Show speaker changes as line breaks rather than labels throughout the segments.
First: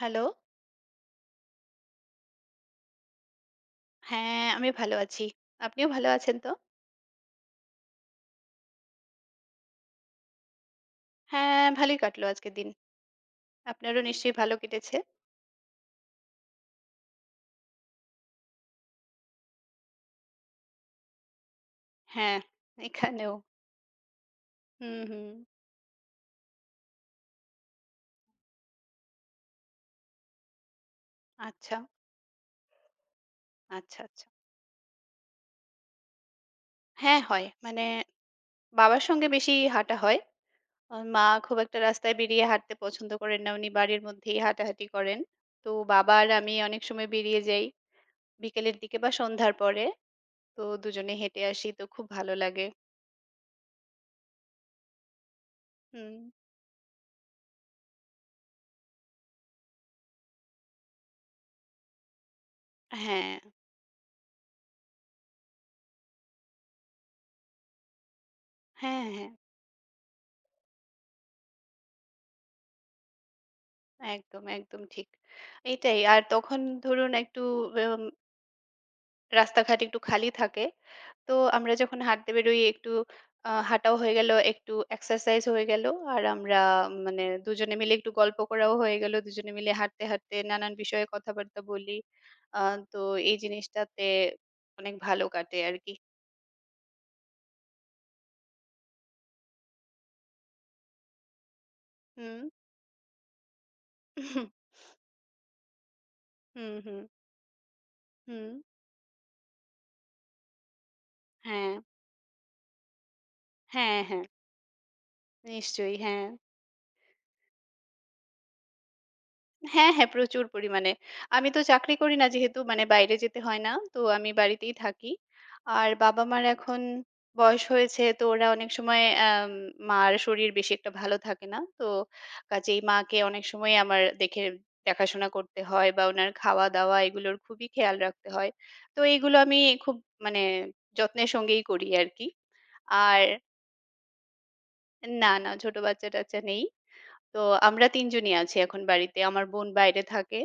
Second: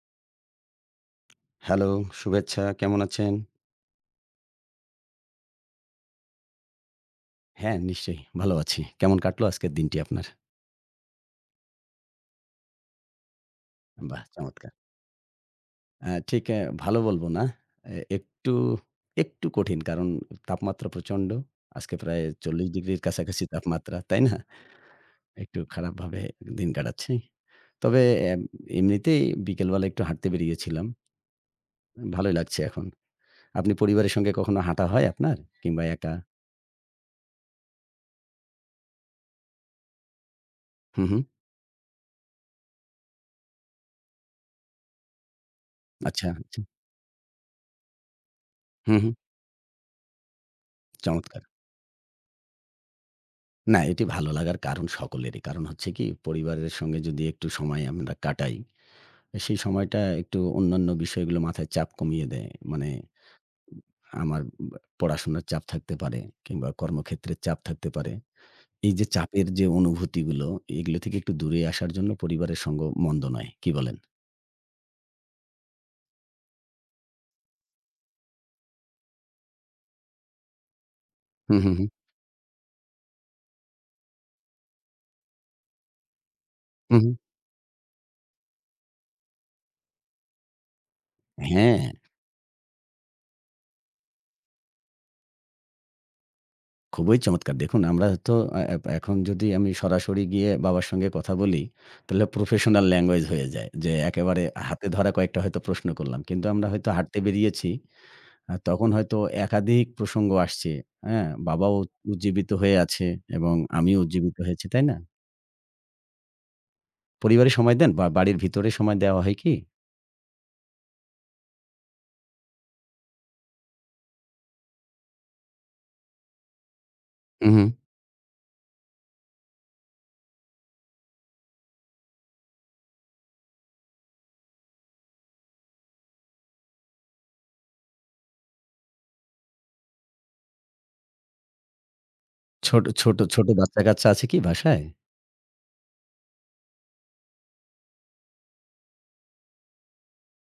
Hello!
Hello, শুভেচ্ছা। কেমন আছেন?
হ্যাঁ, আমি ভালো আছি। আপনিও ভালো আছেন তো?
হ্যাঁ, নিশ্চয়ই ভালো আছি। কেমন কাটলো আজকের দিনটি আপনার?
হ্যাঁ, ভালোই কাটলো আজকের দিন। আপনারও
বাহ!
নিশ্চয়ই ভালো
চমৎকার।
কেটেছে?
আ ঠিক অ্যা ভালো বলবো না। একটু, একটু কঠিন। কারণ তাপমাত্রা প্রচণ্ড। আজকে প্রায়
হ্যাঁ,
৪০ ডিগ্রির
এখানেও।
কাছাকাছি তাপমাত্রা, তাই না?
হুম, হুম।
একটু খারাপভাবে দিন কাটাচ্ছি। তবে এম এমনিতেই বিকেলবেলা একটু হাঁটতে বেরিয়েছিলাম।
আচ্ছা,
ভালোই লাগছে এখন। আপনি
আচ্ছা,
পরিবারের
আচ্ছা।
সঙ্গে কখনো হাঁটা হয় আপনার? কিংবা একা?
হ্যাঁ, হয়। মানে বাবার সঙ্গে বেশি হাঁটা হয়।
হু, হু।
মা খুব একটা রাস্তায় বেরিয়ে হাঁটতে পছন্দ করেন না। উনি বাড়ির মধ্যেই হাঁটাহাঁটি করেন। তো বাবা আর
আচ্ছা,
আমি
আচ্ছা।
অনেক সময় বেরিয়ে যাই বিকেলের
হু,
দিকে
হু।
বা সন্ধ্যার পরে। তো দুজনে হেঁটে
চমৎকার।
আসি তো খুব ভালো লাগে।
না, এটি ভালো লাগার কারণ সকলেরই। কারণ হচ্ছে কি
হুম।
পরিবারের সঙ্গে যদি একটু সময় আমরা কাটাই, সেই সময়টা একটু অন্যান্য বিষয়গুলো মাথায় চাপ কমিয়ে দেয়। মানে
হ্যাঁ,
আমার বা পড়াশোনার চাপ থাকতে পারে কিংবা কর্মক্ষেত্রের চাপ থাকতে পারে। এই
হ্যাঁ,
যে
হ্যাঁ।
চাপের যে অনুভূতিগুলো, এগুলো থেকে একটু দূরে আসার জন্য পরিবারের সঙ্গ মন্দ নয়। কি বলেন?
একদম, একদম ঠিক। এটাই। আর তখন ধরুন একটু এম রাস্তাঘাট একটু খালি থাকে। তো
হু, হু,
আমরা
হু।
যখন হাঁটতে বেরোই একটু হাঁটাও হয়ে গেল, একটু এক্সারসাইজ হয়ে গেল। আর আমরা
হু, হু।
মানে দুজনে মিলে একটু গল্প করাও হয়ে গেল। দুজনে মিলে হাঁটতে, হাঁটতে নানান বিষয়ে কথাবার্তা
হ্যাঁ।
বলি। আ তো এই জিনিসটাতে অনেক ভালো কাটে আরকি।
খুবই চমৎকার! দেখুন আমরা তো এ এপ এখন যদি আমি সরাসরি গিয়ে বাবার সঙ্গে কথা বলি, তাহলে
হুম।
প্রফেশনাল ল্যাঙ্গুয়েজ হয়ে যায়। যে একেবারে হাতে ধরা কয়েকটা হয়তো প্রশ্ন করলাম। কিন্তু আমরা
হুম,
হয়তো
হুম,
হাঁটতে বেরিয়েছি।
হুম।
তখন হয়তো একাধিক প্রসঙ্গ আসছে। হ্যাঁ?
হ্যাঁ,
বাবাও উজ্জীবিত হয়ে আছে এবং আমিও
হ্যাঁ, হ্যাঁ।
উজ্জীবিত হয়েছি। তাই না?
নিশ্চয়ই, হ্যাঁ।
পরিবারে সময় দেন বা বাড়ির ভিতরে সময় দেওয়া হয় কি?
হ্যাঁ, হ্যাঁ, প্রচুর পরিমাণে। আমি তো চাকরি করি না যেহেতু মানে বাইরে যেতে হয় না। তো আমি বাড়িতেই থাকি। আর বাবা-মার এখন
হু,
বয়স
হু।
হয়েছে তো ওরা অনেক সময় মার শরীর বেশি একটা ভালো থাকে না। তো কাজেই মাকে অনেক সময় আমার দেখাশোনা করতে হয় বা উনার খাওয়া-দাওয়া এগুলোর খুবই খেয়াল রাখতে হয়। তো এইগুলো আমি খুব মানে যত্নের সঙ্গেই করি আরকি।
ছোট ছোট
আর
ছোট বাচ্চা-কাচ্চা আছে কি বাসায়?
না, না ছোট বাচ্চা-টাচ্চা নেই। তো আমরা ৩ জনই আছি এখন বাড়িতে। আমার বোন বাইরে থাকে।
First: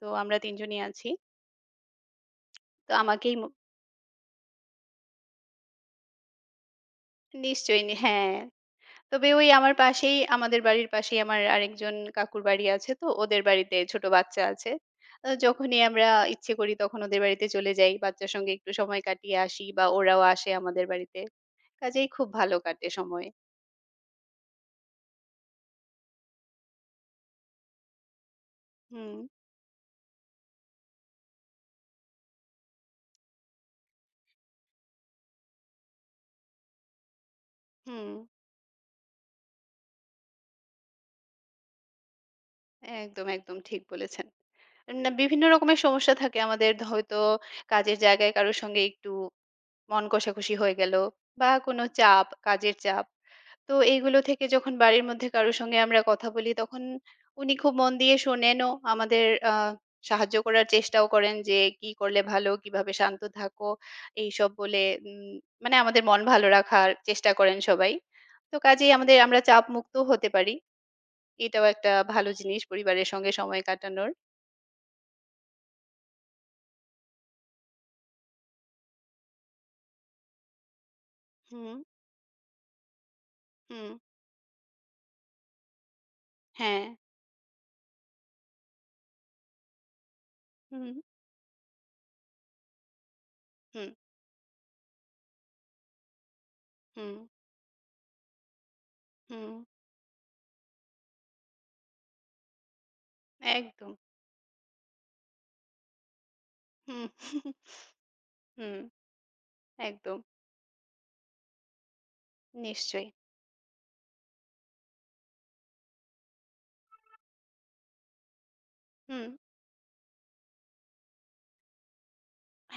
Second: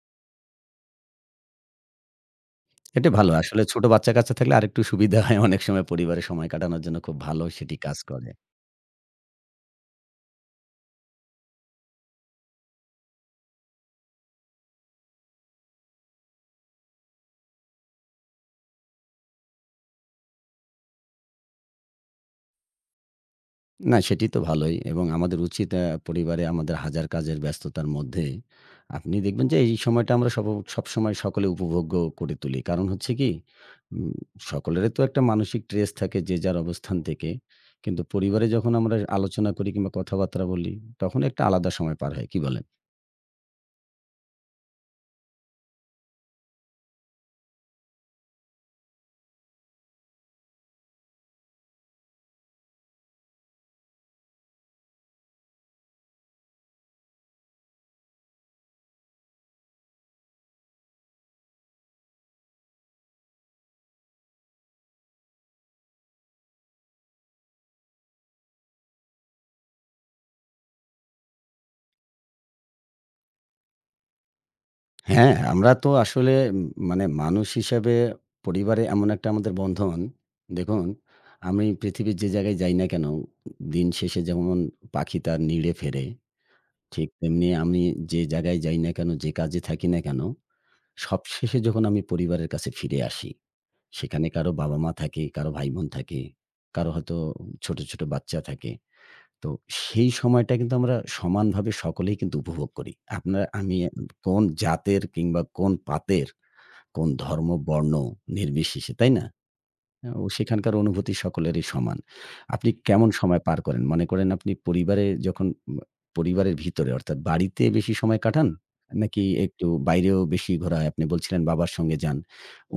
তো আমরা ৩ জনই আছি। তো
এটা ভালো।
আমাকেই মো
আসলে ছোট বাচ্চা-কাচ্চা থাকলে আরেকটু সুবিধা হয় অনেক সময় পরিবারে সময় কাটানোর জন্য খুব ভালো সেটি
নিশ্চয়ই
কাজ করে।
হ্যাঁ। তবে ওই আমার পাশেই আমাদের বাড়ির পাশেই আমার আরেকজন কাকুর বাড়ি আছে তো ওদের বাড়িতে ছোট বাচ্চা আছে। যখনই আমরা ইচ্ছে করি তখন ওদের বাড়িতে চলে যাই। বাচ্চার সঙ্গে একটু সময় কাটিয়ে আসি বা ওরাও আসে আমাদের বাড়িতে। কাজেই খুব ভালো কাটে সময়।
না, সেটি তো ভালোই এবং আমাদের উচিত পরিবারে আমাদের হাজার কাজের ব্যস্ততার মধ্যে আপনি
হুম,
দেখবেন যে এই সময়টা আমরা সবসময় সকলে উপভোগ্য করে তুলি। কারণ হচ্ছে কি উম সকলেরই তো একটা মানসিক ট্রেস থাকে যে যার অবস্থান থেকে। কিন্তু
হুম।
পরিবারে যখন আমরা আলোচনা করি কিংবা কথাবার্তা বলি তখন একটা আলাদা সময় পার হয়। কি বলেন?
একদম, একদম ঠিক বলেছেন। না, বিভিন্ন রকমের সমস্যা থাকে আমাদের। হয়তো কাজের জায়গায় কারো সঙ্গে একটু মন কষাকষি হয়ে গেল বা কোনো চাপ, কাজের চাপ। তো এইগুলো থেকে যখন বাড়ির মধ্যে কারো সঙ্গে আমরা কথা বলি তখন উনি খুব মন দিয়ে শোনেনও। আমাদের আ সাহায্য করার চেষ্টাও করেন যে, "কি করলে ভালো? কিভাবে শান্ত থাকো?" এইসব বলে উম মানে আমাদের মন ভালো রাখার চেষ্টা করেন সবাই। তো কাজেই আমাদের আমরা চাপমুক্তও হতে পারি। এটাও একটা ভালো জিনিস পরিবারের সঙ্গে সময় কাটানোর।
হ্যাঁ, আমরা তো আসলে মানে মানুষ হিসাবে পরিবারে এমন একটা আমাদের বন্ধন। দেখুন, আমি
হুম,
পৃথিবীর যে জায়গায় যাই না কেন, দিন
হুম।
শেষে যেমন পাখি তার নিড়ে ফেরে,
হ্যাঁ,
ঠিক তেমনি আমি যে জায়গায় যাই না কেন, যে কাজে থাকি না কেন,
হুম,
সবশেষে যখন আমি পরিবারের কাছে ফিরে আসি,
হুম,
সেখানে কারো বাবা-মা থাকে, কারো ভাই-বোন থাকে, কারো
হুম,
হয়তো ছোট, ছোট বাচ্চা থাকে। তো
হুম,
সেই সময়টা কিন্তু আমরা সমানভাবে সকলেই কিন্তু উপভোগ করি। আপনার আমি
একদম।
কোন জাতের কিংবা কোন পাতের
হুম,
কোন ধর্ম, বর্ণ
হুম,
নির্বিশেষে, তাই না?
একদম,
ও সেখানকার অনুভূতি সকলেরই সমান। আপনি
নিশ্চয়ই।
কেমন সময় পার করেন? মনে করেন আপনি পরিবারে যখন পরিবারের ভিতরে অর্থাৎ বাড়িতে বেশি সময় কাটান? নাকি
হুম,
একটু বাইরেও বেশি ঘোরা হয়? আপনি বলছিলেন বাবার সঙ্গে যান।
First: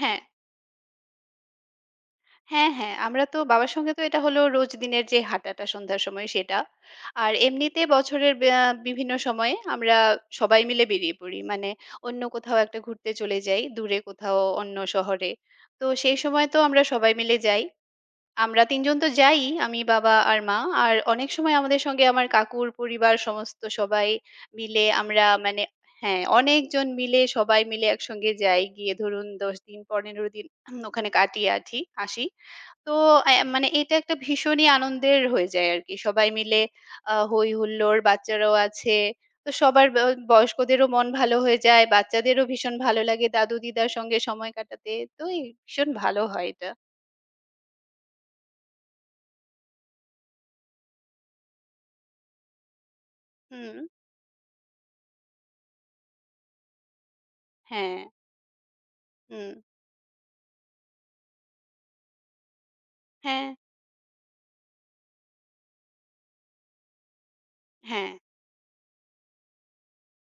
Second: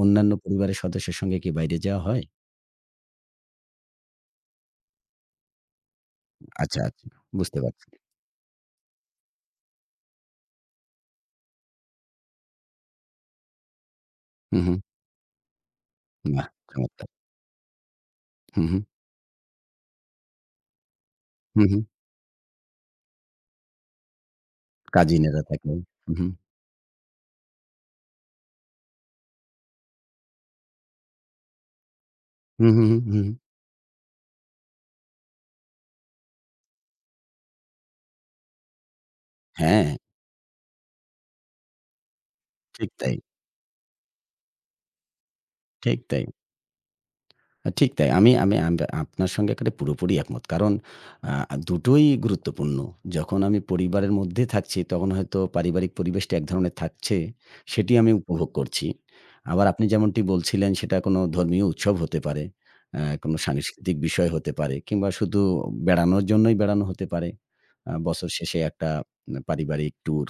হ্যাঁ,
অন্যান্য পরিবারের সদস্যের সঙ্গে কি বাইরে যাওয়া হয়?
হ্যাঁ, হ্যাঁ, আমরা তো বাবার সঙ্গে তো এটা হলো রোজ দিনের যে হাঁটাটা সন্ধ্যার সময় সেটা।
আচ্ছা, আচ্ছা,
আর
বুঝতে
এমনিতে
পারছি।
বছরের বিভিন্ন সময়ে আমরা সবাই মিলে বেরিয়ে পড়ি। মানে অন্য কোথাও একটা ঘুরতে চলে যাই, দূরে কোথাও
হু, হু।
অন্য শহরে। তো সেই সময়
বাহ!
তো আমরা
চমৎকার।
সবাই মিলে যাই। আমরা
হু, হু,
৩ জন তো যাই। আমি, বাবা আর মা। আর অনেক সময়
হু, হু।
আমাদের সঙ্গে আমার কাকুর পরিবার সমস্ত সবাই মিলে আমরা
কাজিনেরা
মানে
থাকে। হু,
হ্যাঁ,
হু,
অনেকজন মিলে সবাই মিলে একসঙ্গে যাই। গিয়ে ধরুন ১০ দিন ১৫ দিন ওখানে কাটিয়ে আসি।
হু, হু,
তো
হু, হু।
মানে এটা একটা ভীষণই আনন্দের হয়ে যায় আরকি। সবাই মিলে হৈ হুল্লোড়, বাচ্চারাও আছে। তো সবার
হ্যাঁ,
বয়স্কদেরও মন ভালো হয়ে যায়। বাচ্চাদেরও ভীষণ
ঠিক
ভালো
তাই,
লাগে দাদু-দিদার সঙ্গে সময় কাটাতে। তো এই ভীষণ
ঠিক
ভালো
তাই।
হয় এটা।
ঠিক তাই। আমি আমি আম আপনার সঙ্গে এখানে পুরোপুরি একমত। কারণ আ দুটোই গুরুত্বপূর্ণ। যখন আমি
হুম,
পরিবারের মধ্যে থাকছি তখন হয়তো পারিবারিক পরিবেশটা এক ধরনের থাকছে, সেটি
হ্যাঁ।
আমি উপভোগ করছি।
হুম,
আবার আপনি যেমনটি বলছিলেন সেটা কোনো ধর্মীয় উৎসব হতে পারে, কোনো
হ্যাঁ,
সাংস্কৃতিক বিষয় হতে পারে কিংবা শুধু বেড়ানোর জন্যই বেড়ানো হতে পারে।
হ্যাঁ,
বছর শেষে একটা পারিবারিক ট্যুর।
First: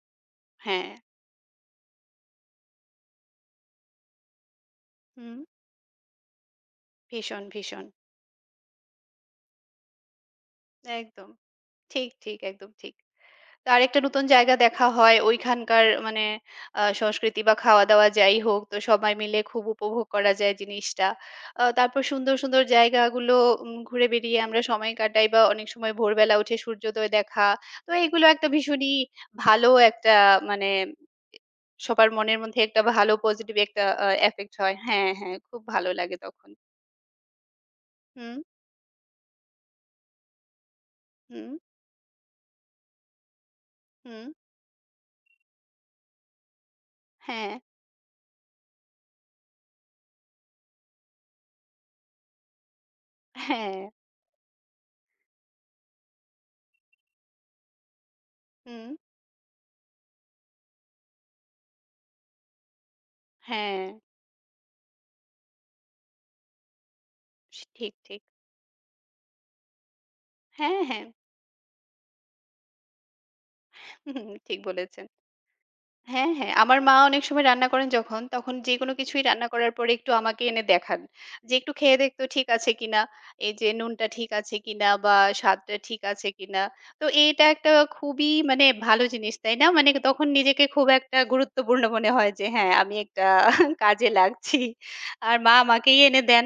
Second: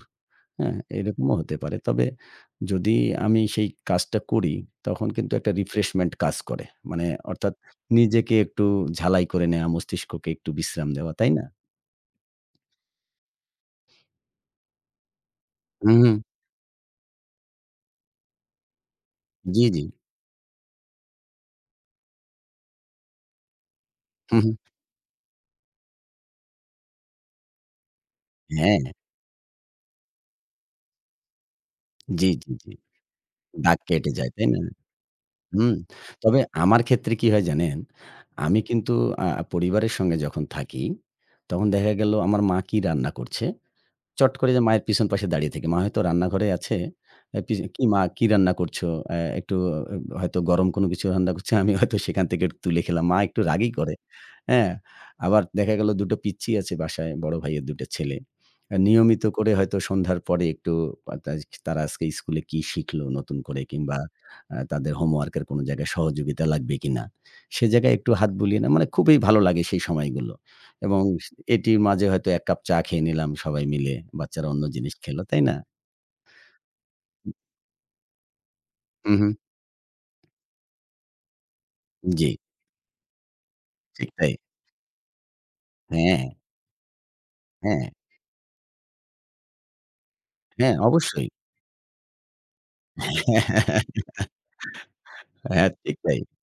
হ্যাঁ,
হ্যাঁ,
এরকমও হতে পারে। তবে যদি আমি সেই কাজটা করি, তখন কিন্তু
হুম,
একটা রিফ্রেশমেন্ট কাজ করে। মানে
ভীষণ,
অর্থাৎ
ভীষণ।
নিজেকে একটু ঝালাই করে নেয়া, মস্তিষ্ককে একটু বিশ্রাম দেওয়া,
একদম।
তাই না?
ঠিক, ঠিক, একদম ঠিক। তো আরেকটা নতুন জায়গা দেখা হয়, ওইখানকার
হুম, হুম।
মানে সংস্কৃতি বা খাওয়া-দাওয়া যাই হোক, তো সবাই মিলে খুব
জি, জি।
উপভোগ করা যায় জিনিসটা। তারপর সুন্দর, সুন্দর জায়গাগুলো ঘুরে বেড়িয়ে
হুম, হুম।
আমরা সময় কাটাই বা অনেক সময় ভোরবেলা উঠে সূর্যোদয় দেখা। তো এগুলো একটা
হ্যাঁ।
ভীষণই ভালো একটা মানে সবার
জি,
মনের
জি,
মধ্যে
জি।
একটা ভালো পজিটিভ
দাগ
একটা
কেটে যায়, তাই
effect
না?
হয়। হ্যাঁ, হ্যাঁ, খুব
হুম।
ভালো লাগে
তবে
তখন।
আমার ক্ষেত্রে কি হয় জানেন?
হুম।
আমি কিন্তু আ পরিবারের সঙ্গে যখন থাকি,
হুম,
তখন দেখা গেল আমার মা কি রান্না করছে
হুম,
চট করে যে মায়ের পিছন পাশে দাঁড়িয়ে থাকি। মা হয়তো রান্নাঘরে আছে। আ
হ্যাঁ,
পিছ "কি মা কি রান্না করছো?" অ্যা একটু অ হয়তো গরম কোনো কিছু রান্না করছে। আমি হয়তো সেখান থেকে একটু তুলে খেলাম। মা একটু রাগই
হ্যাঁ,
করে। হ্যাঁ? আবার দেখা গেল ২ টো পিচ্চি আছে বাসায়, বড় ভাইয়ের ২ টা ছেলে।
হুম,
নিয়মিত করে হয়তো সন্ধ্যার পরে একটু আ তাজ তারা আজকে স্কুলে কি শিখলো নতুন করে
হ্যাঁ,
কিংবা তাদের হোমওয়ার্কের কোনো জায়গায় সহযোগিতা লাগবে কিনা? সে
ঠিক,
জায়গায় একটু
ঠিক।
হাত বুলিয়ে না মানে খুবই ভালো লাগে সেই সময়গুলো
হ্যাঁ,
এবং
হ্যাঁ,
এটির মাঝে হয়তো ১ কাপ চা খেয়ে নিলাম সবাই মিলে।
হুম,
বাচ্চারা
ঠিক
অন্য জিনিস
বলেছেন।
খেলো, তাই না?
হ্যাঁ, হ্যাঁ। আমার মা অনেক সময় রান্না করেন যখন, তখন যেকোনো
হু,
কিছুই
হু।
রান্না করার পরে একটু আমাকে এনে দেখান। যে একটু খেয়ে দেখতো
জি,
ঠিক আছে কিনা, এই যে নুনটা
ঠিক
ঠিক
তাই।
আছে কিনা বা স্বাদটা ঠিক
হ্যাঁ,
আছে কিনা। তো এটা একটা
হ্যাঁ,
খুবই মানে ভালো জিনিস, তাই না? মানে তখন নিজেকে
হ্যাঁ,
খুব একটা
অবশ্যই।
গুরুত্বপূর্ণ মনে হয় যে হ্যাঁ, আমি একটা কাজে লাগছি। আর মা
হ্যাঁ, ঠিক
আমাকেই
তাই।
এনে দেন।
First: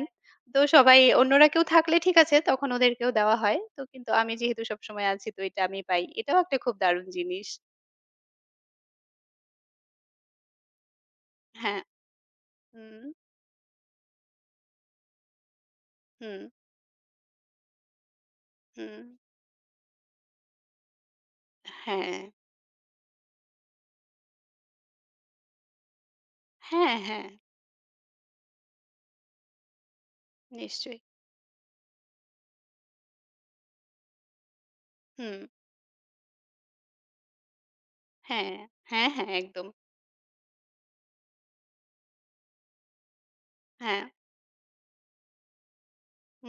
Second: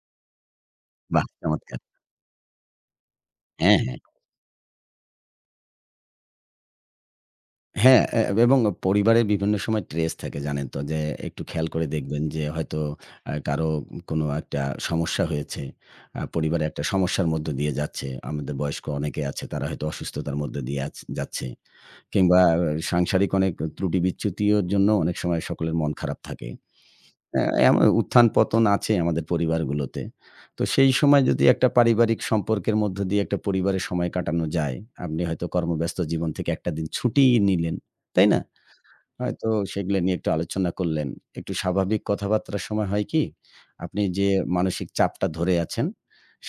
তো সবাই
বাহ!
অন্যরা কেউ
চমৎকার।
থাকলে ঠিক আছে, তখন ওদেরকেও দেওয়া হয়।
হ্যাঁ,
তো
হ্যাঁ।
কিন্তু আমি যেহেতু সবসময় আছি তো এটা আমি পাই। এটাও একটা খুব দারুণ জিনিস।
হ্যাঁ, এবং পরিবারে বিভিন্ন সময় ট্রেস থাকে জানেন তো যে একটু খেয়াল
হ্যাঁ।
করে দেখবেন যে হয়তো
হুম,
কারো কোনো একটা সমস্যা হয়েছে।
হুম।
পরিবারে একটা সমস্যার মধ্য দিয়ে যাচ্ছে। আমাদের বয়স্ক
হুম,
অনেকে আছে তারা হয়তো অসুস্থতার মধ্য দিয়ে যাচ্ছে।
হ্যাঁ,
কিংবা সাংসারিক অনেক ত্রুটি বিচ্যুতির জন্য অনেক সময় সকলের মন খারাপ থাকে।
হ্যাঁ, হ্যাঁ,
অ্যা এমন উত্থান পতন আছে আমাদের পরিবারগুলোতে। তো সেই
নিশ্চয়ই।
সময় যদি একটা পারিবারিক সম্পর্কের মধ্য দিয়ে একটা পরিবারে সময় কাটানো যায়, আপনি
হুম,
হয়তো কর্মব্যস্ত জীবন থেকে একটা দিন ছুটি নিলেন, তাই না?
হ্যাঁ, হ্যাঁ, হ্যাঁ,
হয়তো
একদম।
সেগুলো নিয়ে একটু আলোচনা করলেন। একটু স্বাভাবিক কথাবার্তার সময় হয় কি?
হ্যাঁ,
আপনি যে মানসিক চাপটা ধরে আছেন,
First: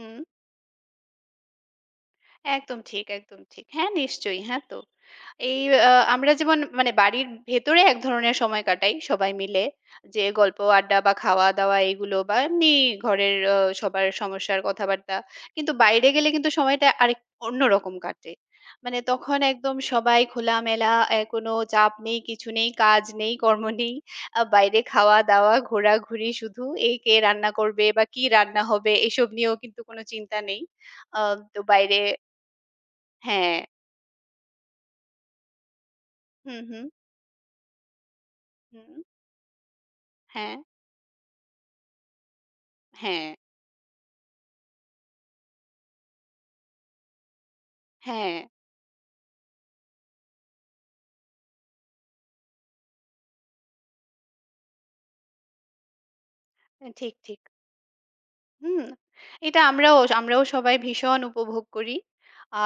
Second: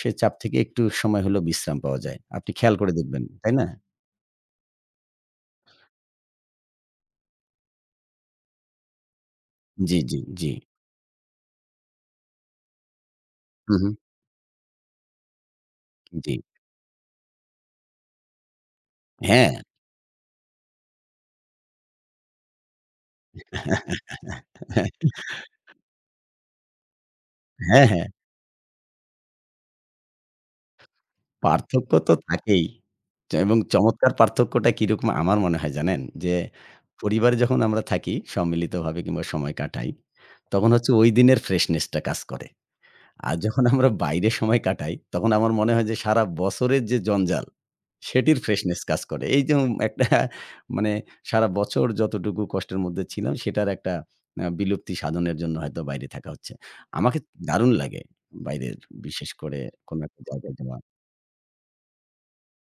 সে চাপ থেকে একটু সময় হলেও বিশ্রাম পাওয়া যায়। আপনি খেয়াল
একদম
করে
ঠিক,
দেখবেন,
একদম
তাই
ঠিক।
না?
হ্যাঁ, নিশ্চয়ই। হ্যাঁ তো। এই আমরা যেমন মানে বাড়ির ভেতরে এক ধরনের সময় কাটাই সবাই মিলে।
জি, জি,
যে
জি।
গল্প, আড্ডা বা খাওয়া-দাওয়া এগুলো বা এমনি ঘরের
হু, হু।
সবার সমস্যার কথাবার্তা। কিন্তু বাইরে গেলে
জি।
কিন্তু সময়টা আরেক অন্যরকম কাটে। মানে তখন
হ্যাঁ।
একদম সবাই খোলামেলা, কোনো চাপ নেই, কিছু নেই, কাজ নেই, কর্ম নেই। বাইরে খাওয়া-দাওয়া, ঘোরাঘুরি শুধু এই কে রান্না করবে
হ্যাঁ,
বা
হ্যাঁ।
কি রান্না হবে এসব নিয়েও কিন্তু কোনো চিন্তা নেই। আ তো
পার্থক্য
বাইরে
তো থাকেই। এবং
হ্যাঁ।
চমৎকার পার্থক্যটা কিরকম আমার মনে হয় জানেন? যে
হুম, হুম,
পরিবারে যখন আমরা থাকি
হুম।
সম্মিলিতভাবে কিংবা সময় কাটাই,
হ্যাঁ,
তখন হচ্ছে ওই দিনের ফ্রেশনেস টা কাজ করে।
হ্যাঁ,
আর যখন আমরা বাইরে সময় কাটাই, তখন আমার মনে হয় যে সারা বছরের যে জঞ্জাল,
হ্যাঁ।
সেটির ফ্রেশনেস কাজ করে। এই যেমন একটা মানে সারা বছর যতটুকু কষ্টের মধ্যে ছিলাম, সেটার একটা বিলুপ্তি সাধনের জন্য হয়তো বাইরে থাকা হচ্ছে।
হ্যাঁ, ঠিক,
আমাকে
ঠিক।
দারুণ লাগে বাইরের
হুম,
বিশেষ করে
এটা আমরাও
কোনো একটা
আমরাও
জায়গায়
সবাই
যাওয়া।
ভীষণ উপভোগ করি।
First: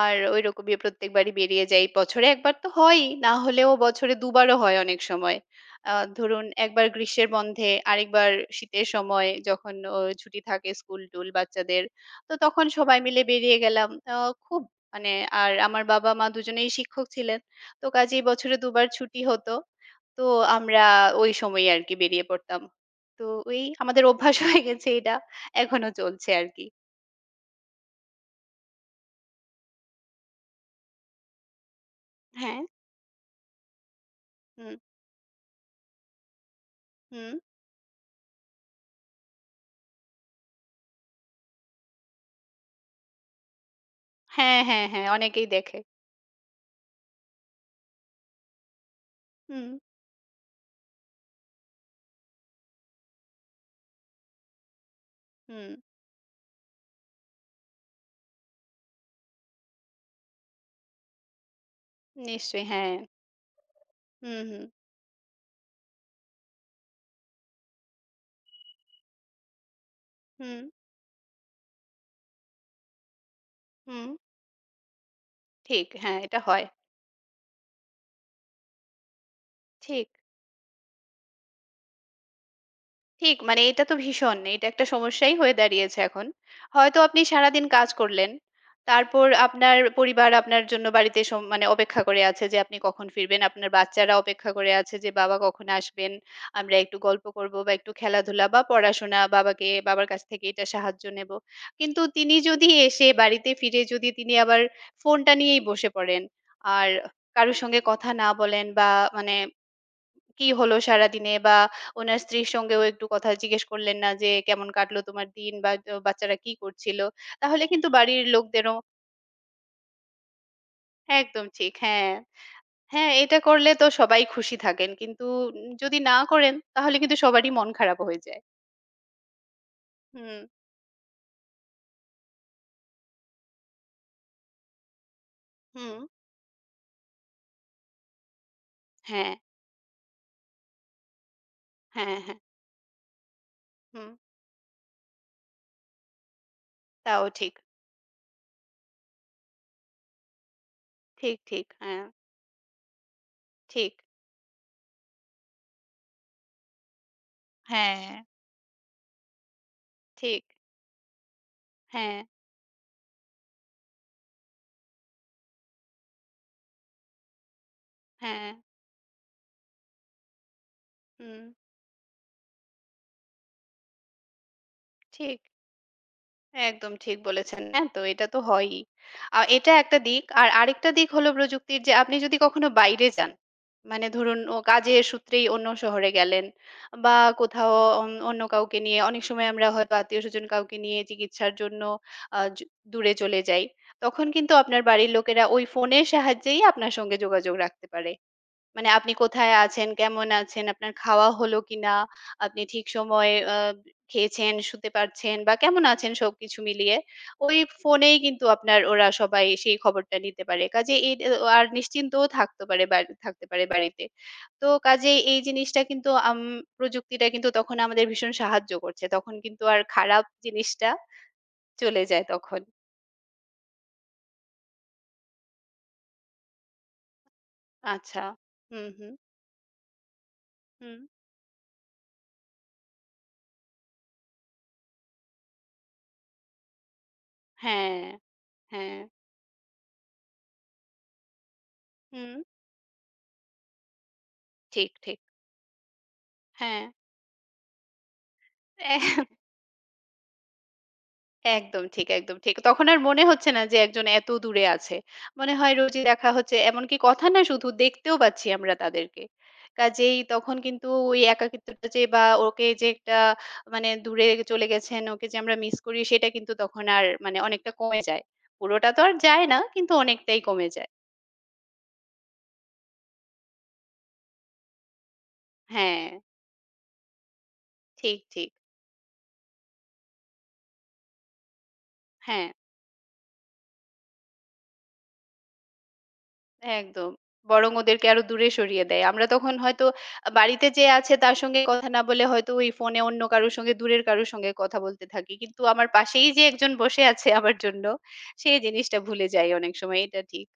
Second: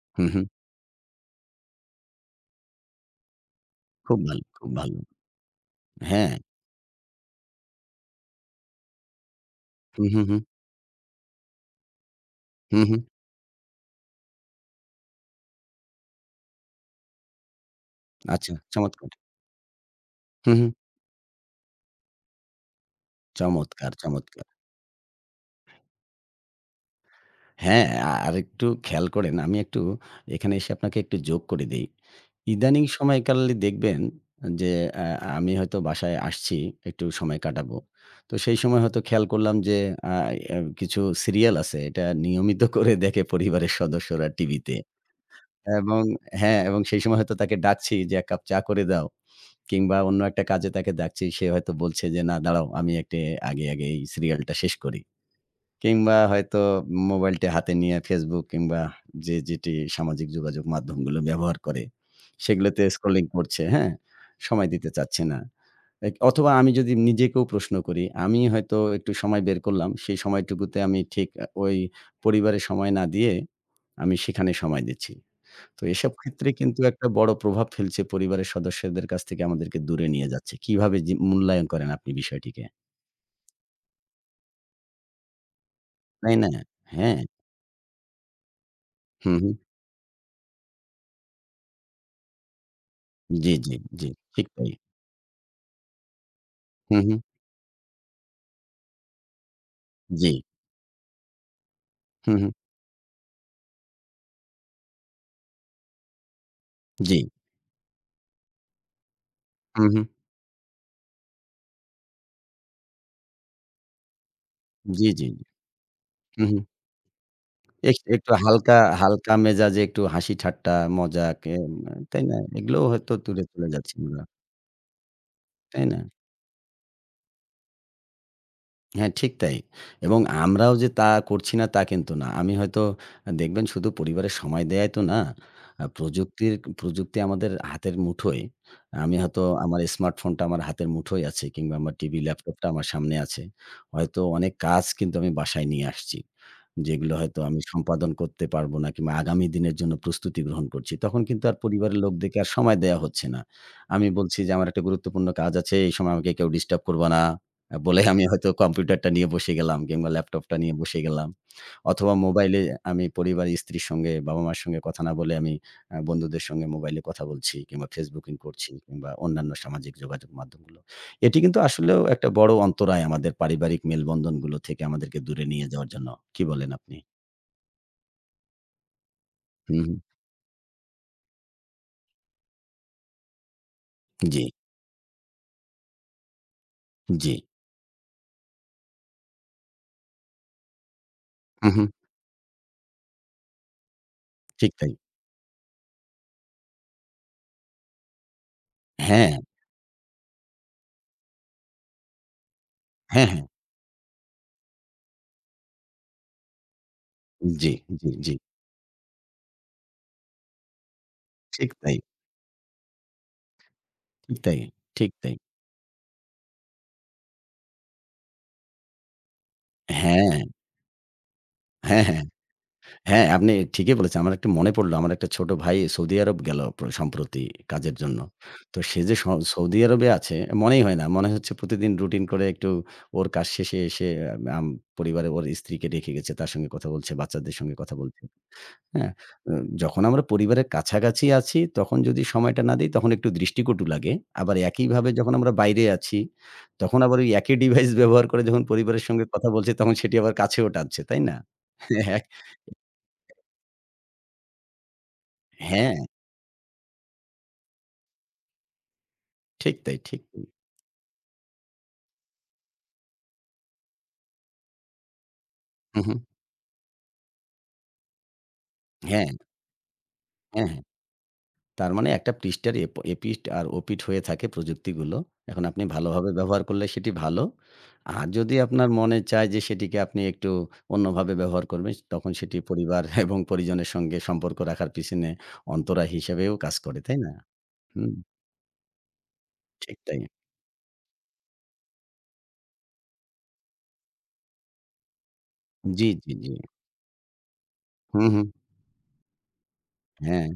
আর
হুম, হুম।
ঐরকমই প্রত্যেকবারই বেরিয়ে যাই। বছরে ১ বার তো হয়ই, না হলেও বছরে
খুব
২
ভালো,
বারও
খুব
হয়
ভালো।
অনেক সময়। আ
হ্যাঁ।
ধরুন একবার গ্রীষ্মের বন্ধে, আরেকবার শীতের সময় যখন ও
হুম, হুম,
ছুটি
হুম।
থাকে স্কুল-টুল বাচ্চাদের। তো তখন
হুম,
সবাই
হুম।
মিলে বেরিয়ে গেলাম। খুব মানে আর আমার বাবা-মা দুজনেই শিক্ষক ছিলেন। তো কাজেই
আচ্ছা,
বছরে ২ বার
চমৎকার।
ছুটি হতো। তো
হুম, হুম।
আমরা ওই সময়ে আরকি বেরিয়ে পড়তাম। তো এই
চমৎকার,
আমাদের অভ্যাস
চমৎকার।
হয়ে গেছে এটা। এখনো চলছে আরকি।
হ্যাঁ, আরেকটু খেয়াল করেন, আমি একটু এখানে এসে আপনাকে একটু যোগ করে দেই।
হ্যাঁ,
ইদানিং সময়কালে দেখবেন যে
হুম,
আ আমি হয়তো বাসায় আসছি, একটু
হুম।
সময় কাটাবো। তো সেই সময় হয়তো খেয়াল করলাম যে আ এ কিছু সিরিয়াল আছে, এটা নিয়মিত করে দেখে পরিবারের সদস্যরা
হ্যাঁ,
টিভিতে।
হ্যাঁ, হ্যাঁ, অনেকেই দেখে।
এবং হ্যাঁ, এবং সেই সময় হয়তো তাকে ডাকছি যে, "এক কাপ চা করে দাও।"
হুম,
কিংবা অন্য একটা কাজে তাকে ডাকছি, সে হয়তো বলছে যে, "না দাঁড়াও, আমি একটা আগে এই সিরিয়ালটা শেষ করি।"
হুম,
কিংবা হয়তো মোবাইলটি হাতে নিয়ে Facebook কিংবা যে যেটি সামাজিক যোগাযোগ মাধ্যমগুলো ব্যবহার করে,
নিশ্চয়ই
সেগুলোতে
হ্যাঁ।
স্ক্রলিং করছে, হ্যাঁ?
হুম, হুম,
সময় দিতে চাচ্ছে না। অথবা আমি যদি নিজেকেও প্রশ্ন করি, আমি হয়তো একটু সময় বের করলাম, সেই
হুম,
সময়টুকুতে আমি ঠিক ওই পরিবারে সময় না দিয়ে
হুম,
আমি সেখানে সময় দিচ্ছি। তো
ঠিক।
এসব
হ্যাঁ, এটা
ক্ষেত্রে
হয়।
কিন্তু একটা বড় প্রভাব ফেলছে পরিবারের সদস্যদের কাছ থেকে আমাদেরকে দূরে
ঠিক।
নিয়ে যাচ্ছে। কিভাবে যে মূল্যায়ন করেন আপনি বিষয়টিকে?
ঠিক মানে এটা তো ভীষণ। এটা একটা সমস্যাই হয়ে দাঁড়িয়েছে এখন।
তাই না?
হয়তো
হ্যাঁ।
আপনি সারাদিন কাজ করলেন। তারপর
হু, হু।
আপনার পরিবার আপনার জন্য বাড়িতে মানে অপেক্ষা করে আছে যে আপনি কখন ফিরবেন।
জি,
আপনার
জি, জি।
বাচ্চারা
ঠিক
অপেক্ষা
তাই।
করে আছে যে বাবা কখন আসবেন। আমরা একটু
হুম, হুম।
গল্প করব বা একটু খেলাধুলা বা পড়াশোনা বাবার কাছ
জি।
থেকে এটা সাহায্য নেব। কিন্তু তিনি
হুম, হুম।
যদি এসে বাড়িতে ফিরে যদি তিনি আবার ফোনটা নিয়েই বসে পড়েন। আর
জি।
কারো সঙ্গে কথা না বলেন বা মানে
হুম, হুম।
কি হলো সারাদিনে? বা উনার স্ত্রীর সঙ্গেও একটু কথা জিজ্ঞেস করলেন না যে, "কেমন কাটলো
জি,
তোমার
জি, জি।
দিন? বা বাচ্চারা
হুম,
কি
হুম।
করছিল?" তাহলে কিন্তু
এক
বাড়ির
একটু
লোকদেরও
হালকা, হালকা মেজাজে একটু হাসি ঠাট্টা,
"হ্যাঁ,
মজাক
একদম ঠিক।
এম
হ্যাঁ,
তাই না? এগুলোও
হ্যাঁ,
হয়তো
এটা
দূরে চলে
করলে তো
যাচ্ছি
সবাই
আমরা।
খুশি থাকেন।" কিন্তু
তাই
যদি
না?
না করেন তাহলে কিন্তু সবারই মন খারাপ হয়ে যায়।
হ্যাঁ, ঠিক তাই। এবং
হুম,
আমরাও যে তা করছি না তা কিন্তু না। আমি হয়তো দেখবেন শুধু পরিবারের সময় দেয়াই তো না। আ
হুম।
প্রযুক্তির প্রযুক্তি আমাদের হাতের মুঠোয়। আমি
হ্যাঁ,
হয়তো আমার স্মার্টফোনটা আমার হাতের মুঠোয় আছে কিংবা আমার
হ্যাঁ,
টিভি,
হ্যাঁ।
ল্যাপটপটা আমার সামনে আছে।
হুম।
হয়তো অনেক কাজ কিন্তু আমি বাসায় নিয়ে আসছি। যেগুলো
তাও
হয়তো
ঠিক।
আমি সম্পাদন করতে পারবো না কিংবা আগামী দিনের জন্য প্রস্তুতি গ্রহণ করছি। তখন
ঠিক,
কিন্তু আর
ঠিক।
পরিবারের
হ্যাঁ,
লোকদেরকে আর সময় দেয়া হচ্ছে না।
ঠিক।
আমি বলছি যে, "আমার একটা গুরুত্বপূর্ণ কাজ আছে। এই সময় আমাকে কেউ ডিস্টার্ব করবা না।"
হ্যাঁ,
বলে আমি হয়তো কম্পিউটারটা নিয়ে বসে গেলাম কিংবা
ঠিক।
ল্যাপটপটা নিয়ে বসে গেলাম। অথবা
হ্যাঁ,
মোবাইলে আমি পরিবার, স্ত্রীর সঙ্গে, বাবা-মার সঙ্গে কথা না বলে আমি বন্ধুদের সঙ্গে মোবাইলে কথা বলছি কিংবা ফেসবুকিং
হ্যাঁ।
করছি কিংবা অন্যান্য সামাজিক যোগাযোগ মাধ্যমগুলো। এটি
হুম,
কিন্তু আসলেও একটা বড় অন্তরায় আমাদের পারিবারিক মেলবন্ধনগুলো থেকে আমাদেরকে
ঠিক।
দূরে নিয়ে যাওয়ার জন্য। কি বলেন
একদম
আপনি?
ঠিক বলেছেন। হ্যাঁ, তো এটা তো হয়ই। এটা
হুম, হুম।
একটা দিক। আর আরেকটা দিক হলো প্রযুক্তির যে আপনি যদি কখনো বাইরে যান, মানে ধরুন
জি,
ও কাজের সূত্রেই অন্য শহরে গেলেন বা
জি।
কোথাও অন্য কাউকে নিয়ে অনেক সময় আমরা হয়তো আত্মীয়স্বজন কাউকে নিয়ে চিকিৎসার
হু,
জন্য
হু।
আ য দূরে চলে যাই। তখন কিন্তু
ঠিক
আপনার
তাই।
বাড়ির লোকেরা ওই ফোনের সাহায্যেই আপনার সঙ্গে যোগাযোগ রাখতে পারে। মানে আপনি
হ্যাঁ,
কোথায় আছেন? কেমন আছেন? আপনার খাওয়া হলো কিনা? আপনি ঠিক
হ্যাঁ,
সময়ে
হ্যাঁ।
খেয়েছেন, শুতে পারছেন বা কেমন আছেন সবকিছু মিলিয়ে। ওই
জি, জি,
ফোনেই
জি।
কিন্তু আপনার ওরা সবাই সেই খবরটা নিতে পারে। কাজেই এই আর
ঠিক তাই,
নিশ্চিন্তও থাকতে পারে বাড়িতে।
ঠিক তাই,
তো
ঠিক
কাজেই
তাই।
এই জিনিসটা কিন্তু প্রযুক্তিটা কিন্তু তখন আমাদের ভীষণ সাহায্য করছে। তখন কিন্তু আর খারাপ
হ্যাঁ,
জিনিসটা চলে
হ্যাঁ, হ্যাঁ।
যায় তখন।
হ্যাঁ, আপনি ঠিকই বলেছেন। আমার একটা মনে পড়লো, আমার একটা ছোট ভাই সৌদি আরব গেল সম্প্রতি কাজের জন্য।
আচ্ছা।
তো
হুম,
সে
হুম,
যে স সৌদি আরবে আছে মনেই হয়
হুম।
না। মনে হচ্ছে প্রতিদিন রুটিন করে একটু ওর কাজ শেষে এসে আম পরিবারে ওর স্ত্রীকে রেখে গেছে। তার সঙ্গে কথা বলছে, বাচ্চাদের সঙ্গে কথা
হ্যাঁ,
বলছে।
হ্যাঁ।
হ্যাঁ? অ যখন আমরা পরিবারের কাছাকাছি আছি তখন যদি
হুম।
সময়টা না দিই তখন একটু দৃষ্টিকটু লাগে। আবার
ঠিক,
একইভাবে
ঠিক।
যখন আমরা বাইরে আছি
হ্যাঁ।
তখন আবার ওই একই ডিভাইস ব্যবহার করে যখন পরিবারের সঙ্গে কথা বলছি তখন সেটি আবার কাছেও টানছে। তাই না?
একদম ঠিক,
এক
একদম ঠিক। তখন আর মনে হচ্ছে না যে একজন এত দূরে আছে। মনে হয়
হ্যাঁ,
রোজই দেখা হচ্ছে। এমনকি কথা না শুধু দেখতেও পাচ্ছি আমরা তাদেরকে।
ঠিক তাই,
কাজেই
ঠিক তাই।
তখন কিন্তু ওই একাকিত্বটা যে বা ওকে যে একটা মানে দূরে চলে গেছেন, ওকে যে আমরা মিস করি
হু, হু।
সেটা কিন্তু তখন আর মানে অনেকটা কমে যায়। পুরোটা তো আর
হ্যাঁ,
যায় না কিন্তু অনেকটাই কমে
হ্যাঁ, হ্যাঁ।
যায়।
তার মানে একটা পৃষ্ঠার এপিঠ আর ওপিঠ হয়ে থাকে প্রযুক্তিগুলো। এখন আপনি
হ্যাঁ,
ভালোভাবে ব্যবহার করলে সেটি ভালো।
ঠিক,
আর
ঠিক।
যদি আপনার মনে চায় যে সেটিকে আপনি একটু অন্যভাবে ব্যবহার করবেন, তখন
হ্যাঁ।
সেটি পরিবার এবং পরিজনের সঙ্গে সম্পর্ক রাখার পিছনে অন্তরা হিসেবেও কাজ করে,
একদম।
তাই না?
বরং ওদেরকে
হুম,
আরো দূরে সরিয়ে দেয়। আমরা তখন হয়তো
ঠিক তাই।
বাড়িতে যে আছে তার সঙ্গে কথা না বলে হয়তো ওই ফোনে অন্য কারো সঙ্গে দূরের কারো সঙ্গে কথা বলতে থাকি। কিন্তু আমার
জি,
পাশেই
জি,
যে
জি।
একজন বসে আছে আমার জন্য,
হু, হু।
সেই জিনিসটা ভুলে যাই অনেক সময়। এটা ঠিক।
হ্যাঁ।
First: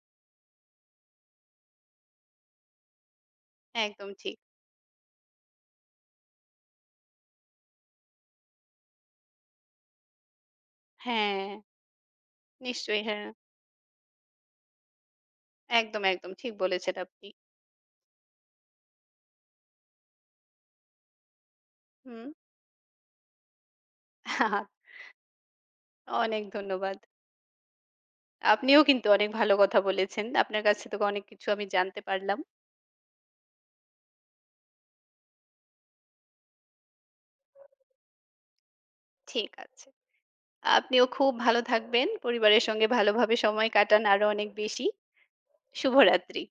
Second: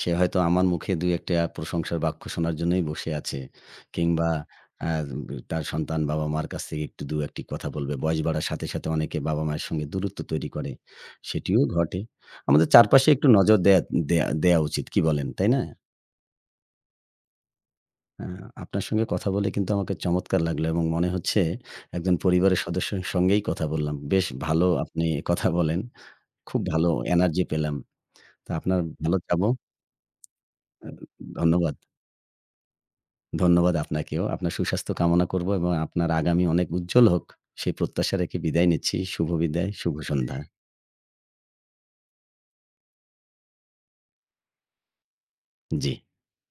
সে হয়তো আমার মুখে ২-১ টা প্রশংসার বাক্য শোনার জন্যই বসে আছে।
একদম
কিংবা
ঠিক।
আ তার সন্তান বাবা-মার কাছ থেকে একটু ২-১ টি কথা বলবে। বয়স বাড়ার সাথে, সাথে অনেকে বাবা-মায়ের সঙ্গে দূরত্ব তৈরি করে।
হ্যাঁ,
সেটিও ঘটে। আমাদের
নিশ্চয়ই
চারপাশে
হ্যাঁ।
একটু নজর দেয়া দেয়া দেয়া উচিত। কি বলেন, তাই না?
একদম, একদম ঠিক বলেছেন আপনি।
আ আপনার সঙ্গে কথা বলে কিন্তু আমাকে চমৎকার লাগলো এবং মনে হচ্ছে একজন
হুম।
পরিবারের সদস্যের সঙ্গেই কথা বললাম। বেশ ভালো আপনি কথা বলেন।
অনেক
খুব ভালো
ধন্যবাদ।
এনার্জি পেলাম। তো আপনার
আপনিও কিন্তু
ভালো
অনেক
যাবো।
ভালো কথা বলেছেন। আপনার কাছ
আ
থেকে অনেক কিছু আমি
ধন্যবাদ।
জানতে পারলাম।
ধন্যবাদ আপনাকেও। আপনার সুস্বাস্থ্য কামনা করব এবং আপনার আগামী অনেক উজ্জ্বল হোক সেই প্রত্যাশা রেখে বিদায় নিচ্ছি। শুভ
ঠিক
বিদায়,
আছে।
শুভ সন্ধ্যা।
আপনিও খুব ভালো থাকবেন। পরিবারের সঙ্গে ভালোভাবে সময় কাটান আরো অনেক বেশি।
জি।
শুভরাত্রি।